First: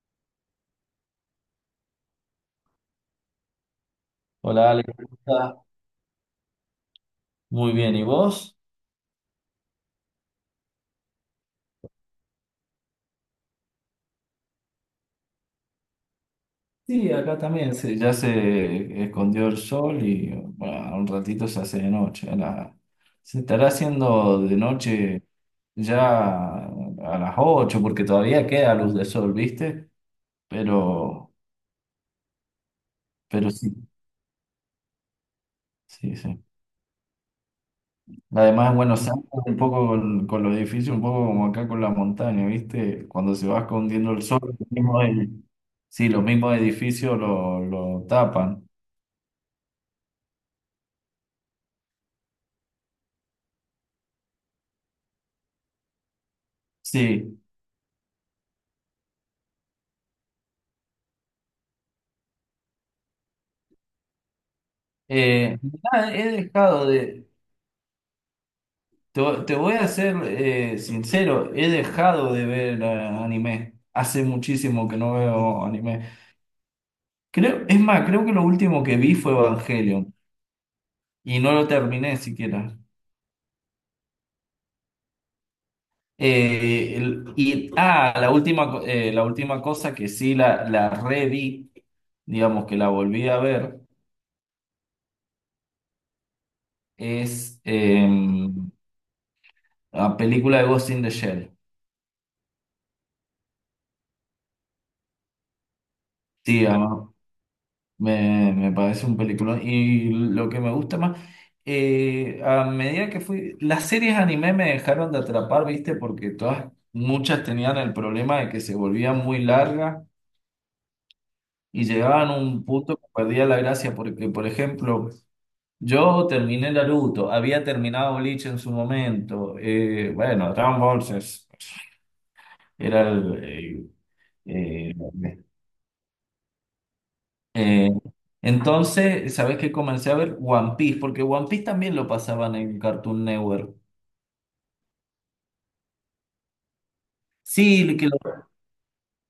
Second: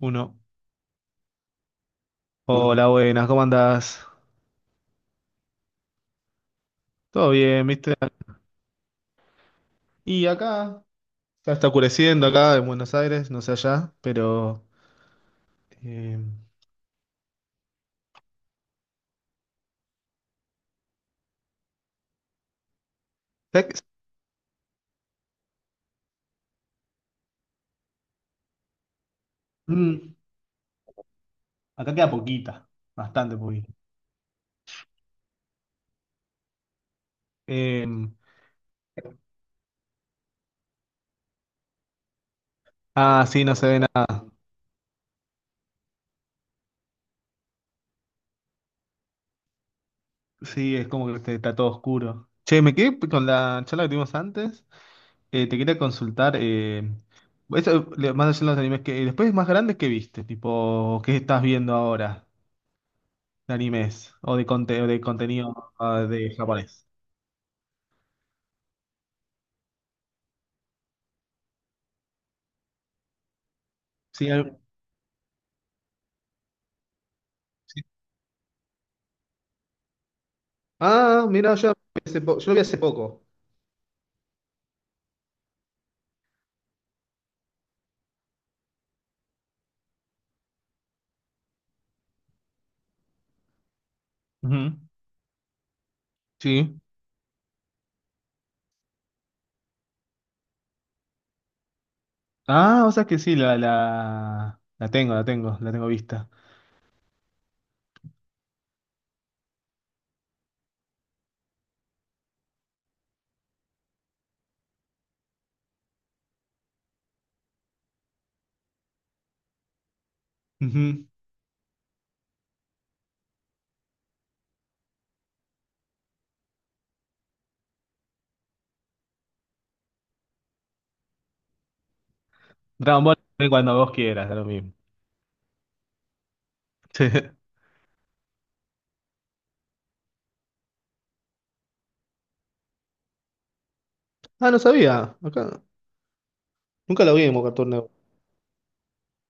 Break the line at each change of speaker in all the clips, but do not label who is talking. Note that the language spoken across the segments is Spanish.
Uno. Hola, buenas, ¿cómo andás?
Hola, Ale, ¿cómo estás?
Todo bien,
Muy
¿viste?
bien, ¿y vos?
Y acá, ya está oscureciendo acá en Buenos Aires, no sé allá, pero... eh,
Sí, acá también ya se escondió el sol y bueno, un ratito se hace de noche. Se estará
¿sabés
haciendo de noche ya a las 8 porque todavía queda luz de sol,
qué?
¿viste?
Mm,
Pero,
acá queda poquita, bastante
pero
poquita.
sí, sí, sí.
Eh,
Además, bueno, Buenos Aires, un poco con los edificios, un poco como acá con la montaña, ¿viste?
ah,
Cuando
sí,
se
no
va
se ve nada.
escondiendo el sol, sí, los mismos edificios lo tapan.
Sí, es como que este, está todo oscuro. Che, me quedé con la charla que tuvimos antes. Te quería consultar,
Sí.
eso, más allá de los animes, que, después más grandes que viste, tipo, ¿qué estás viendo ahora? De animes o de, o de
Eh,
contenido
Nada, he
de japonés.
dejado de. Te, voy a ser sincero, he dejado de ver anime. Hace
Sí, al-
muchísimo que no veo anime. Creo, es
sí.
más, creo que lo último que vi fue Evangelion
Ah,
y no
mira,
lo terminé
yo lo vi
siquiera.
hace poco.
La última, la última cosa que sí la reví, digamos que la volví a ver,
Ujú. Sí.
es la película de Ghost in the Shell.
Ah, o sea que sí, la tengo, la tengo vista.
Sí. Me parece un peliculón. Y lo que me gusta más, a medida que fui, las series anime me dejaron de atrapar, ¿viste? Porque todas, muchas tenían el problema de que se volvían muy largas
Ujú.
y llegaban a un punto que perdía la gracia. Porque, por ejemplo, yo terminé Naruto, había terminado Bleach en su momento. Bueno, Dragon Ball
Dragon
era
Ball,
el,
ve cuando
eh,
vos quieras, da lo mismo.
eh, Eh, entonces, ¿sabes qué? Comencé a ver One Piece, porque One Piece también lo pasaban en Cartoon Network.
Ah, no sabía. Acá. Nunca lo vi en Cartoon Network.
Sí, que lo,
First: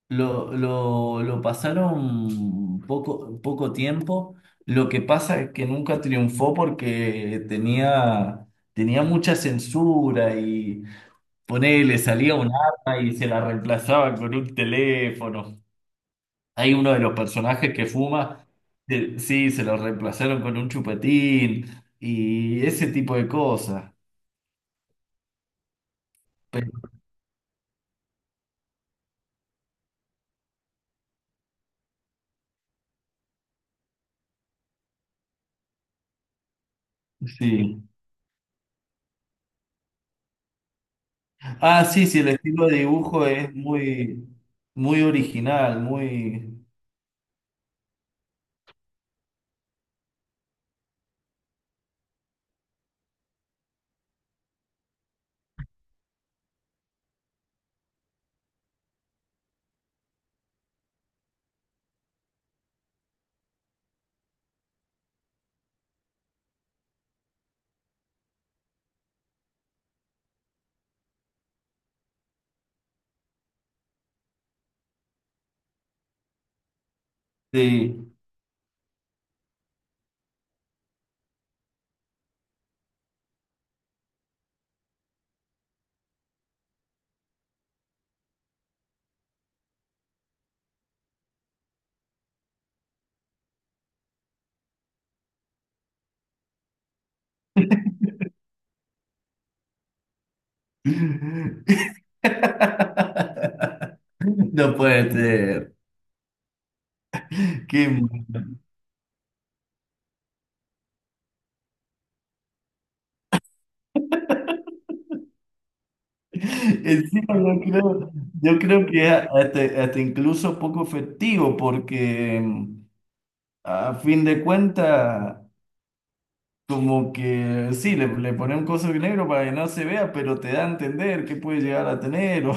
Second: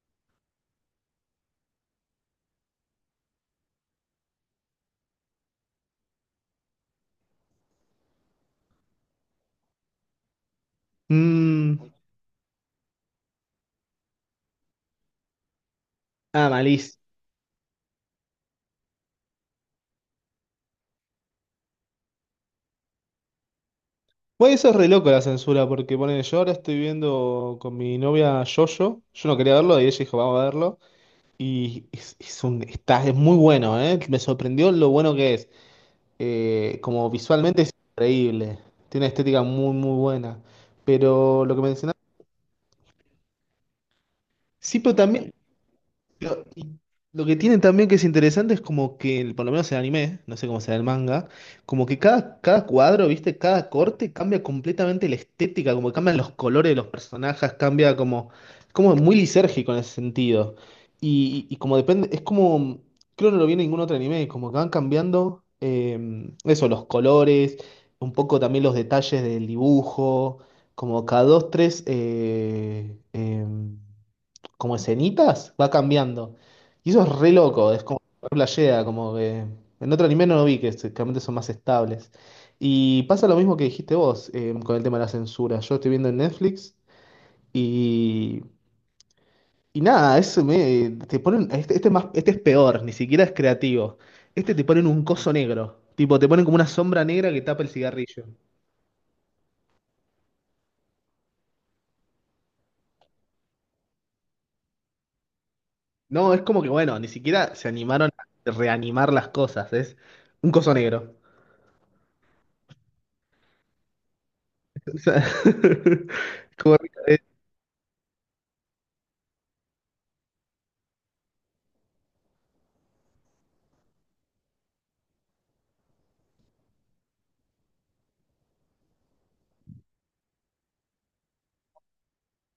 lo, lo, lo pasaron poco tiempo. Lo que pasa es que nunca triunfó porque tenía mucha censura y
Mm,
ponele, salía un arma y se la reemplazaba con un teléfono.
ah,
Hay uno
malís.
de los personajes que fuma, que sí, se lo reemplazaron con un chupetín y ese tipo de cosas.
Bueno, eso es re loco la censura, porque pone, yo ahora estoy
Pero
viendo con mi novia Yoyo. Yo no quería verlo y ella dijo, vamos a verlo. Y es un, está, es muy bueno, ¿eh? Me sorprendió lo bueno que es. Como visualmente es
sí.
increíble. Tiene una estética muy, muy buena. Pero lo que
Ah,
mencionaba.
sí, sí, el estilo de dibujo es muy,
Sí, pero
muy
también.
original,
Lo,
muy.
y lo que tienen también que es interesante es como que, por lo menos el anime, no sé cómo será el manga, como que cada cuadro, ¿viste? Cada corte cambia completamente la estética, como que cambian los colores de los personajes, cambia como, es como muy lisérgico en ese sentido. Y como depende, es como, creo que no lo vi en ningún otro anime, como que van cambiando eso, los colores, un poco también los detalles del dibujo, como cada dos, tres, como escenitas, va cambiando. Y eso es re loco, es como
Sí.
re playera, como que en otro anime no lo vi, que realmente son más estables. Y pasa lo mismo que dijiste vos con el tema de la censura. Yo estoy viendo en Netflix y, y nada, eso me, te ponen, este es más, este es peor, ni siquiera es creativo. Este te ponen un coso negro, tipo te ponen como una sombra negra que tapa el cigarrillo.
No puede ser.
No, es como que bueno, ni siquiera se
Qué
animaron
mal.
a reanimar las cosas, es un coso negro. O sea, como- eh,
Encima yo creo que hasta incluso poco efectivo porque a fin de cuentas, como que sí, le ponen cosas negro para que no se vea, pero te da a entender qué puede llegar a tener.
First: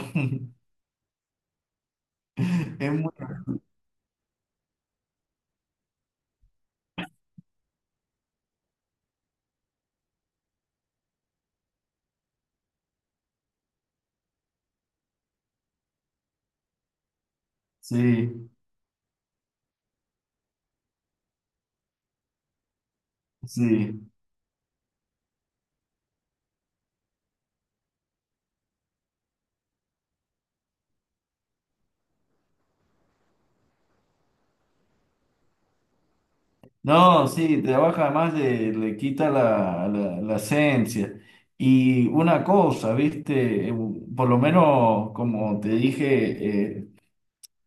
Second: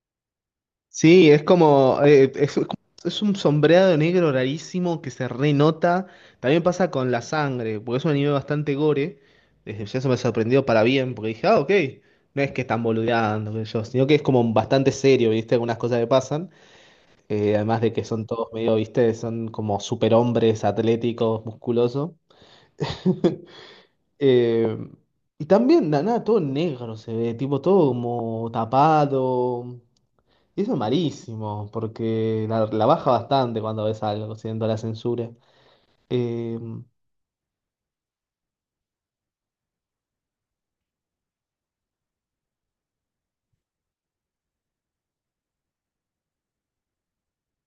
sí,
es muy-
es un sombreado negro rarísimo que se renota. También pasa con la sangre, porque es un anime bastante gore. Desde ya eso me sorprendió para bien, porque dije, ah, ok, no es que están boludeando, qué sé yo, sino que es como bastante serio, ¿viste? Algunas cosas que pasan. Además de que son todos
Sí,
medio, ¿viste? Son como superhombres atléticos, musculosos.
sí.
Eh, y también, nada, todo negro se ve, tipo todo como tapado. Y eso es malísimo, porque la baja bastante cuando ves algo, siendo la censura. Eh,
No, sí, trabaja además, le quita la esencia. Y una cosa, viste. Por lo menos como te dije,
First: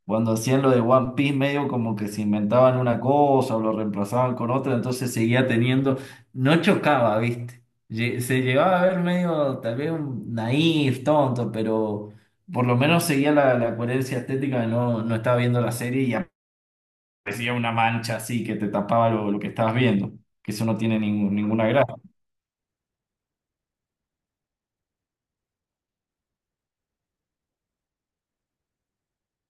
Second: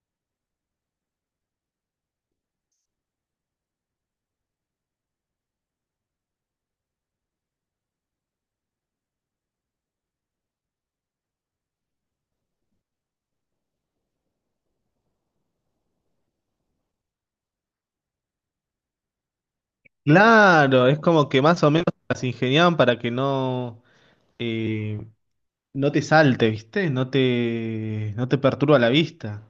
cuando hacían lo de One Piece, medio como que se inventaban una cosa o lo reemplazaban con otra, entonces seguía teniendo, no chocaba, ¿viste? Se llevaba a ver medio, tal vez un naif, tonto, pero por lo menos seguía la coherencia estética, no, no estaba viendo la serie y aparecía una mancha así que te tapaba lo que estabas viendo, que eso no
Claro, es
tiene
como que más
ninguna
o menos
gracia,
las ingeniaban para que no, eh, no te salte, ¿viste? No te perturba la vista.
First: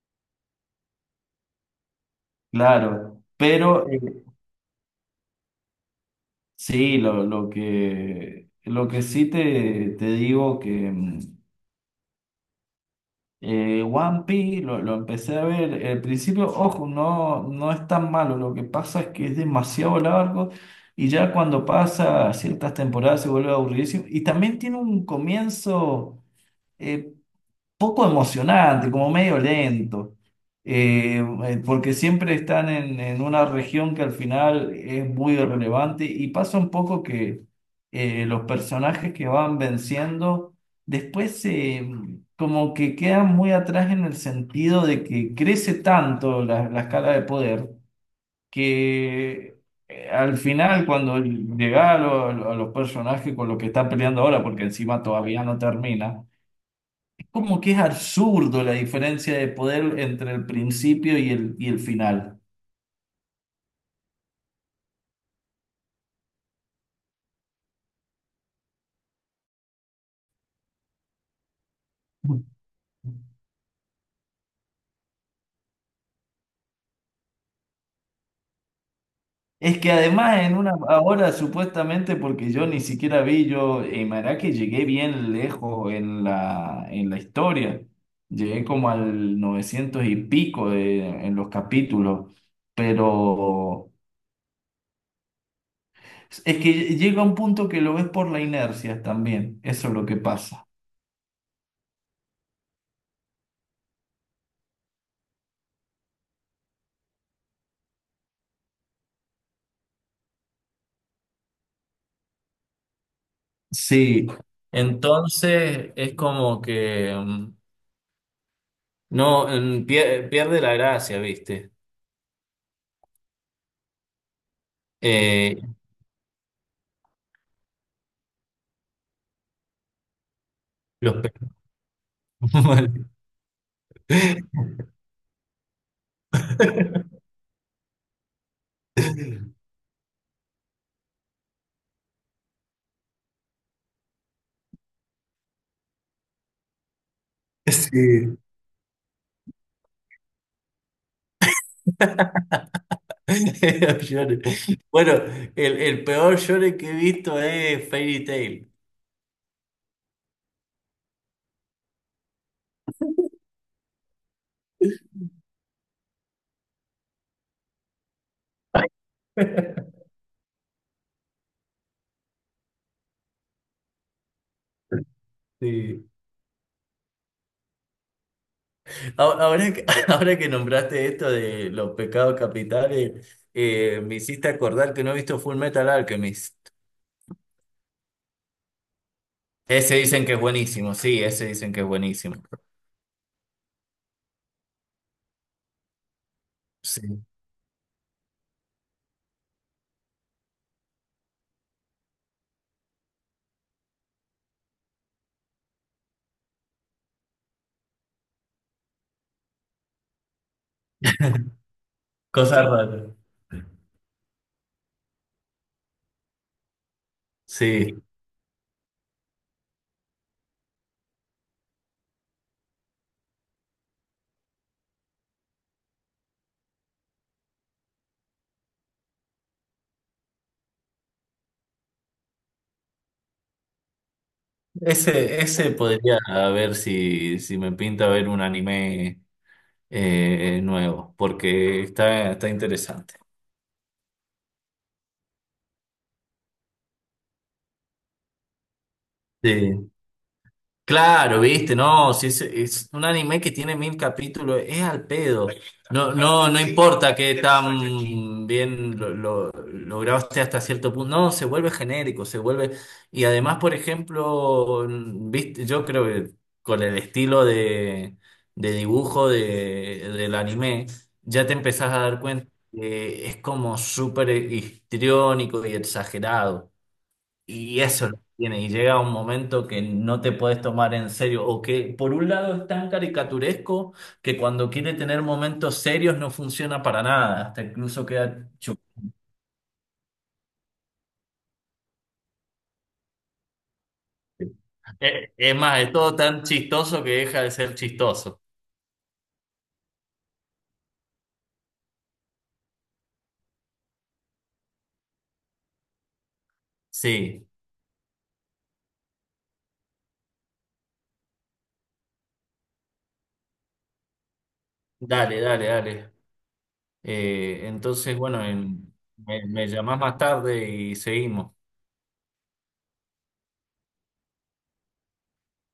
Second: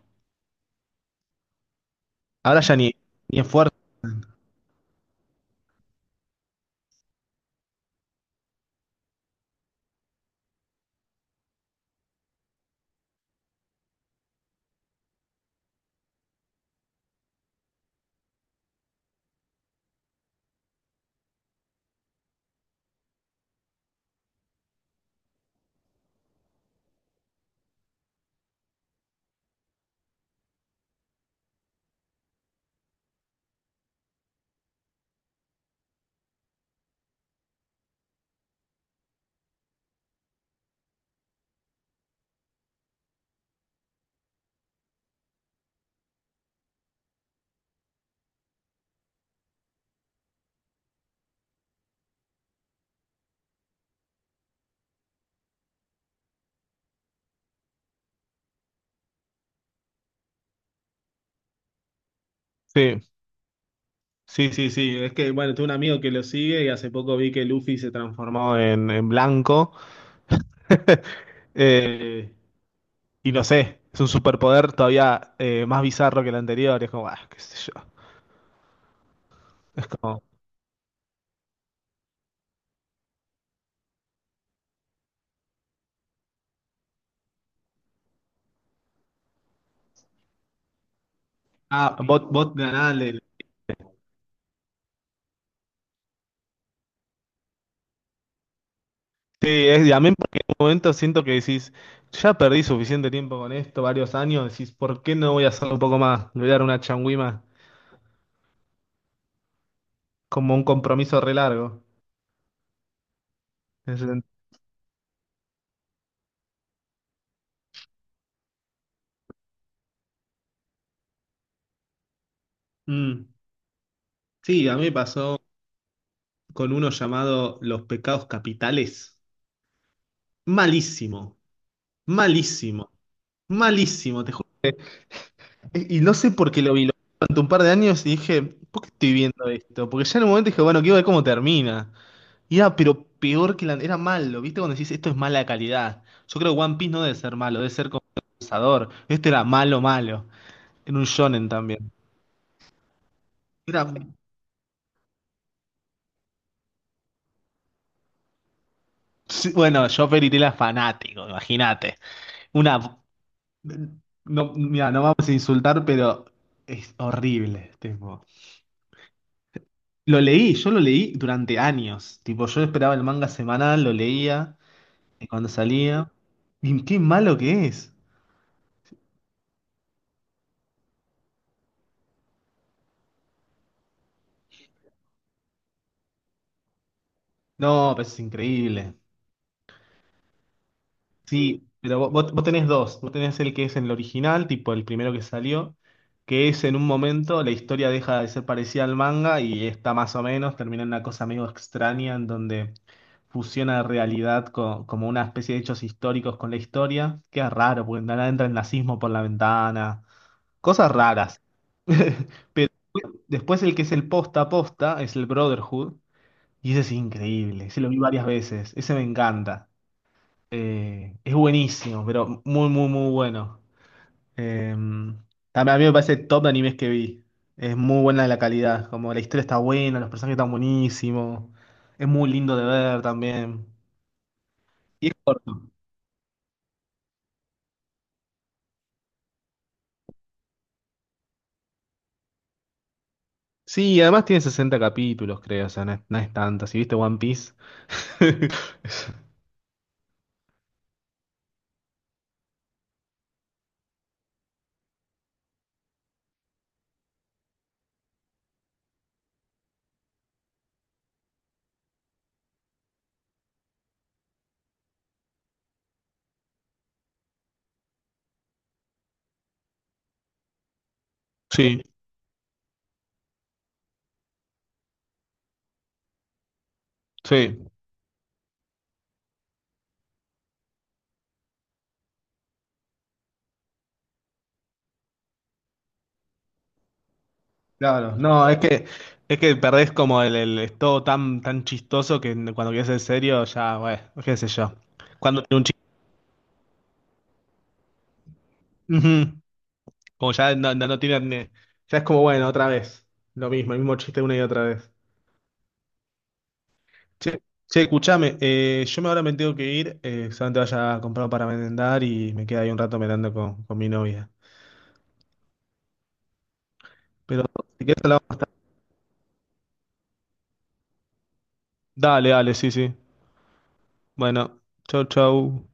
Ahora ya ni,
claro,
ni esfuerzo.
pero sí, lo que sí te digo que. One Piece lo empecé a ver. Al principio, ojo, no, no es tan malo. Lo que pasa es que es demasiado largo y ya cuando pasa ciertas temporadas se vuelve aburridísimo. Y también tiene un comienzo, eh, poco emocionante, como medio lento. Porque siempre están en una región que al final es muy relevante y pasa un poco que los personajes que van venciendo después como que quedan muy atrás en el sentido de que crece tanto la escala de poder que. Al final, cuando llega a, a los personajes con los que está peleando ahora, porque encima todavía no termina, como que es absurdo la diferencia de poder entre el principio y el final.
Sí, sí, sí. Es que, bueno, tengo un amigo que lo sigue y hace poco vi que Luffy se transformó en blanco. eh, y no sé, es un superpoder todavía más bizarro que el anterior. Es como, ah, qué sé
Es que
yo.
además en una ahora supuestamente, porque yo ni siquiera vi yo en que llegué bien lejos en la historia. Llegué como al 900 y pico en los
Ah,
capítulos,
vos ganás.
pero es que llega un punto que lo ves por la inercia
Sí,
también,
es,
eso
y
es
a
lo
mí
que
porque en un
pasa.
momento siento que decís, ya perdí suficiente tiempo con esto, varios años, decís, ¿por qué no voy a hacerlo un poco más? Le voy a dar una changüima, como un compromiso re largo. En ese sentido.
Sí, entonces es como que no, pierde la gracia, ¿viste?
Mm. Sí, a mí me pasó
Eh,
con uno llamado Los pecados capitales.
los pe-
Malísimo, malísimo, malísimo, te juro. Y no sé por qué lo vi durante un par de años y dije, ¿por qué estoy viendo esto? Porque ya en un momento dije, bueno, quiero ver cómo termina. Y era, pero peor que la... Era malo, ¿viste? Cuando decís, esto es mala calidad. Yo creo que One Piece no debe ser malo, debe ser
Sí.
compensador. Este era malo, malo. Era un shonen también. Era...
Los Bueno, el peor shonen que he visto es Fairy Tail.
Sí, bueno, yo Fairy Tail era fanático, imagínate. Una... No, mira, no vamos a insultar, pero es horrible, tipo. Lo leí, yo lo leí durante años. Tipo, yo esperaba el manga semanal, lo leía cuando
Sí.
salía. Y qué malo que es.
Ahora que, ahora que nombraste esto de los pecados capitales, me hiciste acordar que no he visto Full Metal Alchemist.
No, pero es increíble.
Ese dicen que es buenísimo, sí, ese
Sí,
dicen que es
pero
buenísimo.
vos tenés dos. Vos tenés el que es en el original, tipo el primero que salió, que es en un
Sí.
momento la historia deja de ser parecida al manga y está más o menos, termina en una cosa medio extraña en donde fusiona realidad como una especie de hechos históricos con la historia. Queda raro, porque nada entra el nazismo por la ventana. Cosas raras.
Cosas
Pero
raras.
después el que es el posta a posta es el Brotherhood, y ese es increíble. Ese lo vi
Sí.
varias veces. Ese me encanta. Es buenísimo, pero muy, muy, muy bueno. Eh, también a mí me parece top de animes que vi. Es muy buena la calidad, como la historia está buena, los personajes están buenísimos. Es muy lindo de ver también. Y
Ese podría a ver si, si me pinta ver un anime nuevo, porque está interesante.
sí, además tiene 60 capítulos, creo, o sea, no es, no es tanto. Si viste One Piece.
Sí. Claro, viste, no, si es un anime que tiene 1.000 capítulos, es al pedo. No, no, no importa que tan bien lo grabaste hasta cierto punto. No, se vuelve genérico, se vuelve. Y además, por ejemplo, viste, yo creo que con el estilo de dibujo de, del anime, ya te
Sí,
empezás a dar cuenta que es como súper histriónico y exagerado.
sí.
Y eso es lo que tiene, y llega un momento que no te puedes tomar en serio, o que por un lado es tan caricaturesco que cuando quiere tener momentos serios no funciona para nada, hasta incluso
Claro, no,
queda
es que perdés como es todo tan tan chistoso que cuando quieres ser serio ya, bueno, qué sé yo. Cuando
Es
tiene un
más, es todo tan chistoso que deja de ser chistoso.
chiste. Como ya no tiran, ya es como, bueno, otra vez. Lo mismo, el mismo chiste una y otra vez. Che,
Sí,
che, escuchame, yo me ahora me tengo que ir, solamente vaya a comprar para merendar y me queda ahí un rato merendando con mi novia.
dale, dale, dale.
Pero
Eh,
si quieres
entonces,
hablamos más
bueno,
tarde.
en- me llamás más tarde y seguimos.
Dale, dale, sí, sí. Bueno, chau, chau.